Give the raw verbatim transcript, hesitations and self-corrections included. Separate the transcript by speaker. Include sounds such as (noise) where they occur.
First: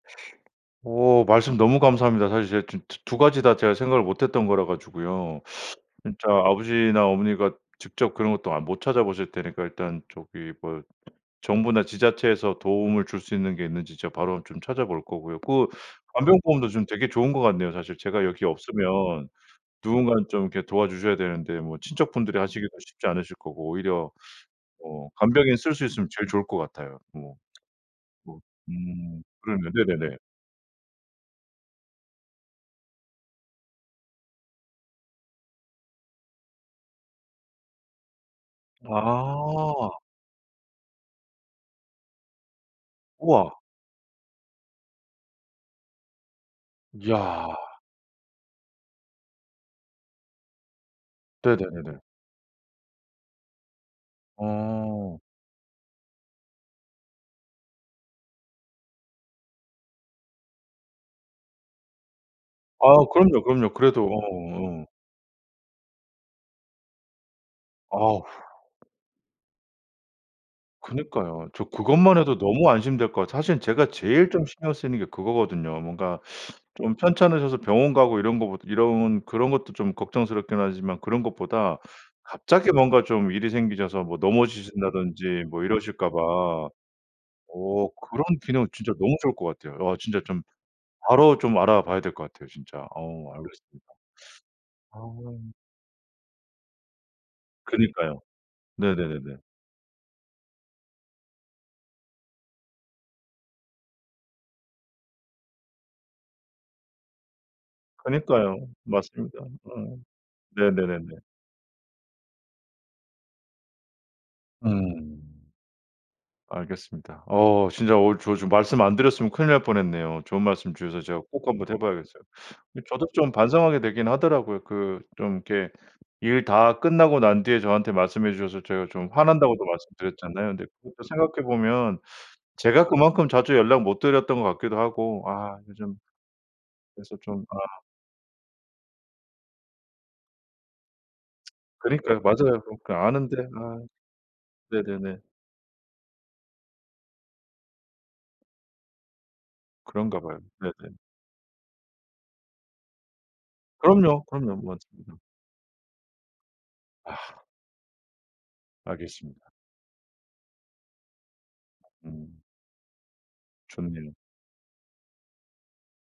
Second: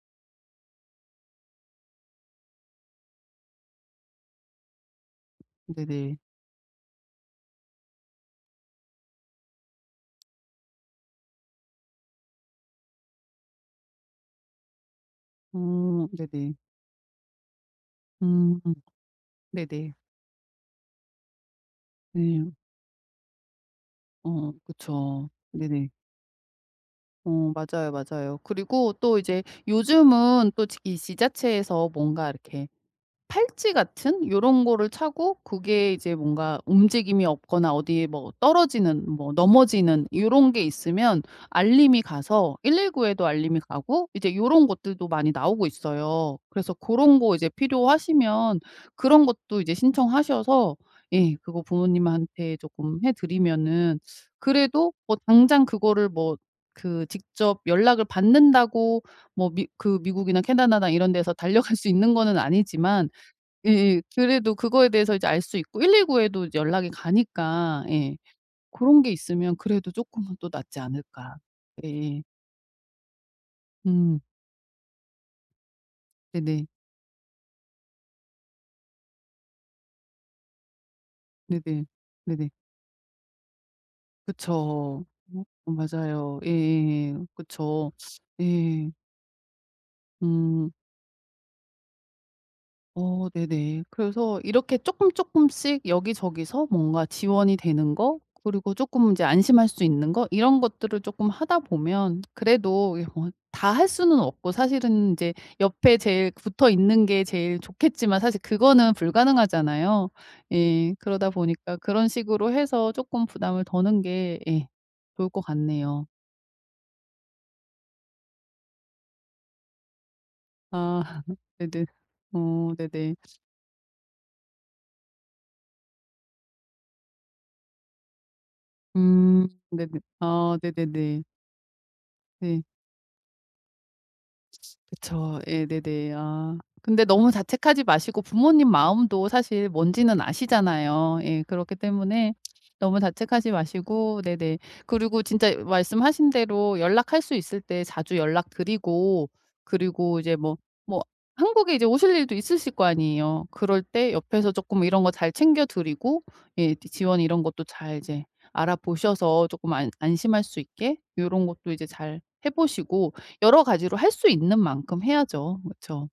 Speaker 1: 어 말씀 너무 감사합니다. 사실 제가 지금 두 두 가지 다 제가 생각을 못 했던 거라 가지고요.
Speaker 2: 네네.
Speaker 1: 진짜 아버지나 어머니가 직접 그런 것도 안 못 찾아보실 테니까 일단 저기 뭐 정부나 지자체에서 도움을 줄 수 있는 게 있는지 제가 바로 좀 찾아 볼 거고요. 그
Speaker 2: 음 네네.
Speaker 1: 간병보험도 좀 되게 좋은 것 같네요. 사실 제가 여기
Speaker 2: 음.
Speaker 1: 없으면
Speaker 2: 네네.
Speaker 1: 누군가는 좀 이렇게 도와 주셔야 되는데 뭐 친척분들이
Speaker 2: 네.
Speaker 1: 하시기가 쉽지 않으실 거고 오히려
Speaker 2: 어
Speaker 1: 뭐
Speaker 2: 그쵸.
Speaker 1: 간병인 쓸 수
Speaker 2: 네네.
Speaker 1: 있으면 제일 좋을 것 같아요. 뭐
Speaker 2: 어 맞아요, 맞아요.
Speaker 1: 뭐
Speaker 2: 그리고 또
Speaker 1: 음
Speaker 2: 이제
Speaker 1: 그렇네요. 네네네.
Speaker 2: 요즘은 또 지 이 지자체에서 뭔가 이렇게 팔찌 같은 요런 거를 차고 고게 이제 뭔가 움직임이 없거나 어디에 뭐 떨어지는 뭐
Speaker 1: 아.
Speaker 2: 넘어지는 요런 게 있으면 알림이 가서 일일구 에도
Speaker 1: 우와.
Speaker 2: 알림이 가고 이제 요런 것들도 많이 나오고 있어요. 그래서 고런 거
Speaker 1: 야.
Speaker 2: 이제 필요하시면 그런 것도 이제 신청하셔서 예 그거
Speaker 1: 네네네네.
Speaker 2: 부모님한테 쪼끔 해 드리면은 그래도 뭐
Speaker 1: 아.
Speaker 2: 당장 그거를 뭐 그 직접 연락을 받는다고 뭐 미 그 미국이나 캐나다나 이런 데서 달려갈 수 있는 거는
Speaker 1: 아
Speaker 2: 아니지만
Speaker 1: 그럼요, 그럼요.
Speaker 2: 예예
Speaker 1: 그래도 어
Speaker 2: 그래도
Speaker 1: 어.
Speaker 2: 그거에 대해서 이제 알 수 있고 일일구 에도 이제 연락이 가니까 예
Speaker 1: 어후.
Speaker 2: 고런 게 있으면 그래도 쪼끔은 또 낫지 않을까.
Speaker 1: 그니까요. 저 그것만
Speaker 2: 예예.
Speaker 1: 해도 너무 안심될 것 같아요. 사실 제가
Speaker 2: 음.
Speaker 1: 제일 좀 신경 쓰이는 게 그거거든요. 뭔가
Speaker 2: 네네.
Speaker 1: 좀 편찮으셔서 병원 가고 이런 거 보다 이런 그런 것도 좀 걱정스럽긴 하지만 그런 것보다
Speaker 2: 네네. 네네.
Speaker 1: 갑자기 뭔가 좀 일이 생기셔서 뭐
Speaker 2: 그쵸.
Speaker 1: 넘어지신다든지 뭐
Speaker 2: 어
Speaker 1: 이러실까
Speaker 2: 맞아요.
Speaker 1: 봐
Speaker 2: 예예예.
Speaker 1: 어
Speaker 2: 그쵸.
Speaker 1: 그런 기능 진짜
Speaker 2: 예.
Speaker 1: 너무 좋을 것 같아요. 아 진짜 좀
Speaker 2: 음.
Speaker 1: 바로 좀 알아 봐야 될 것 같아요 진짜.
Speaker 2: 어
Speaker 1: 어
Speaker 2: 네네.
Speaker 1: 알겠습니다.
Speaker 2: 그래서 이렇게 쪼끔,
Speaker 1: 아.
Speaker 2: 쪼끔씩 여기저기서 뭔가 지원이 되는
Speaker 1: 그니까요.
Speaker 2: 거 그리고 쪼끔 이제
Speaker 1: 네네네네.
Speaker 2: 안심할 수 있는 거 이런 것들을 쪼금 하다 보면 그래도 이 요 다 할 수는 없고 사실은 이제 옆에 제일 붙어 있는 게 제일 좋겠지만 사실
Speaker 1: 그니까요.
Speaker 2: 그거는
Speaker 1: 맞습니다. 어.
Speaker 2: 불가능하잖아요. 예.
Speaker 1: 네네네네.
Speaker 2: 그러다 보니까 그런 식으로 해서 쪼끔 부담을 더는 게 예
Speaker 1: 음.
Speaker 2: 좋을 것 같네요.
Speaker 1: 알겠습니다. 어 진짜 어 저 좀 말씀 안 드렸으면 큰일 날 뻔했네요. 좋은 말씀 주셔서 제가
Speaker 2: 아
Speaker 1: 꼭
Speaker 2: (laughs)
Speaker 1: 한번 해
Speaker 2: 네네.
Speaker 1: 봐야겠어요.
Speaker 2: 어
Speaker 1: 이 저도
Speaker 2: 네네.
Speaker 1: 좀 반성하게 되긴 하더라고요. 그 좀 이렇게 일 다 끝나고 난 뒤에 저한테 말씀해 주셔서 제가 좀
Speaker 2: 음
Speaker 1: 화난다고도
Speaker 2: 네네.
Speaker 1: 말씀드렸잖아요.
Speaker 2: 아
Speaker 1: 근데 그것도
Speaker 2: 네네네.
Speaker 1: 생각해 보면
Speaker 2: 네.
Speaker 1: 제가 그만큼 자주 연락 못 드렸던 것 같기도 하고
Speaker 2: 그쵸.
Speaker 1: 아 이 좀
Speaker 2: 예네네. 아. 근데
Speaker 1: 그래서
Speaker 2: 너무
Speaker 1: 좀 아
Speaker 2: 자책하지 마시고 부모님 마음도 사실 뭔지는 아시잖아요. 예. 그렇기
Speaker 1: 그니까요.
Speaker 2: 때문에
Speaker 1: 맞아요. 그
Speaker 2: 너무
Speaker 1: 아는데
Speaker 2: 자책하지
Speaker 1: 아.
Speaker 2: 마시고 네네
Speaker 1: 네네네.
Speaker 2: 그리고 진짜 말씀하신 대로 연락할 수 있을 때 자주 연락 드리고 그리고
Speaker 1: 그런가
Speaker 2: 이제
Speaker 1: 봐요.
Speaker 2: 뭐
Speaker 1: 네네.
Speaker 2: 뭐 한국에 이제 오실 일도 있으실 거 아니에요. 그럴 때
Speaker 1: 그럼요,
Speaker 2: 옆에서
Speaker 1: 그럼요.
Speaker 2: 쪼금 이런 거
Speaker 1: 맞아요.
Speaker 2: 잘 챙겨 드리고 예 또 지원
Speaker 1: 아.
Speaker 2: 이런 것도 잘 이제 알아 보셔서
Speaker 1: 알겠습니다.
Speaker 2: 쪼끔 안 안심할 수 있게 요런 것도 이제 잘
Speaker 1: 음.
Speaker 2: 해 보시고 여러 가지로
Speaker 1: 좋네요.
Speaker 2: 할 수 있는 만큼 해야죠. 그쵸.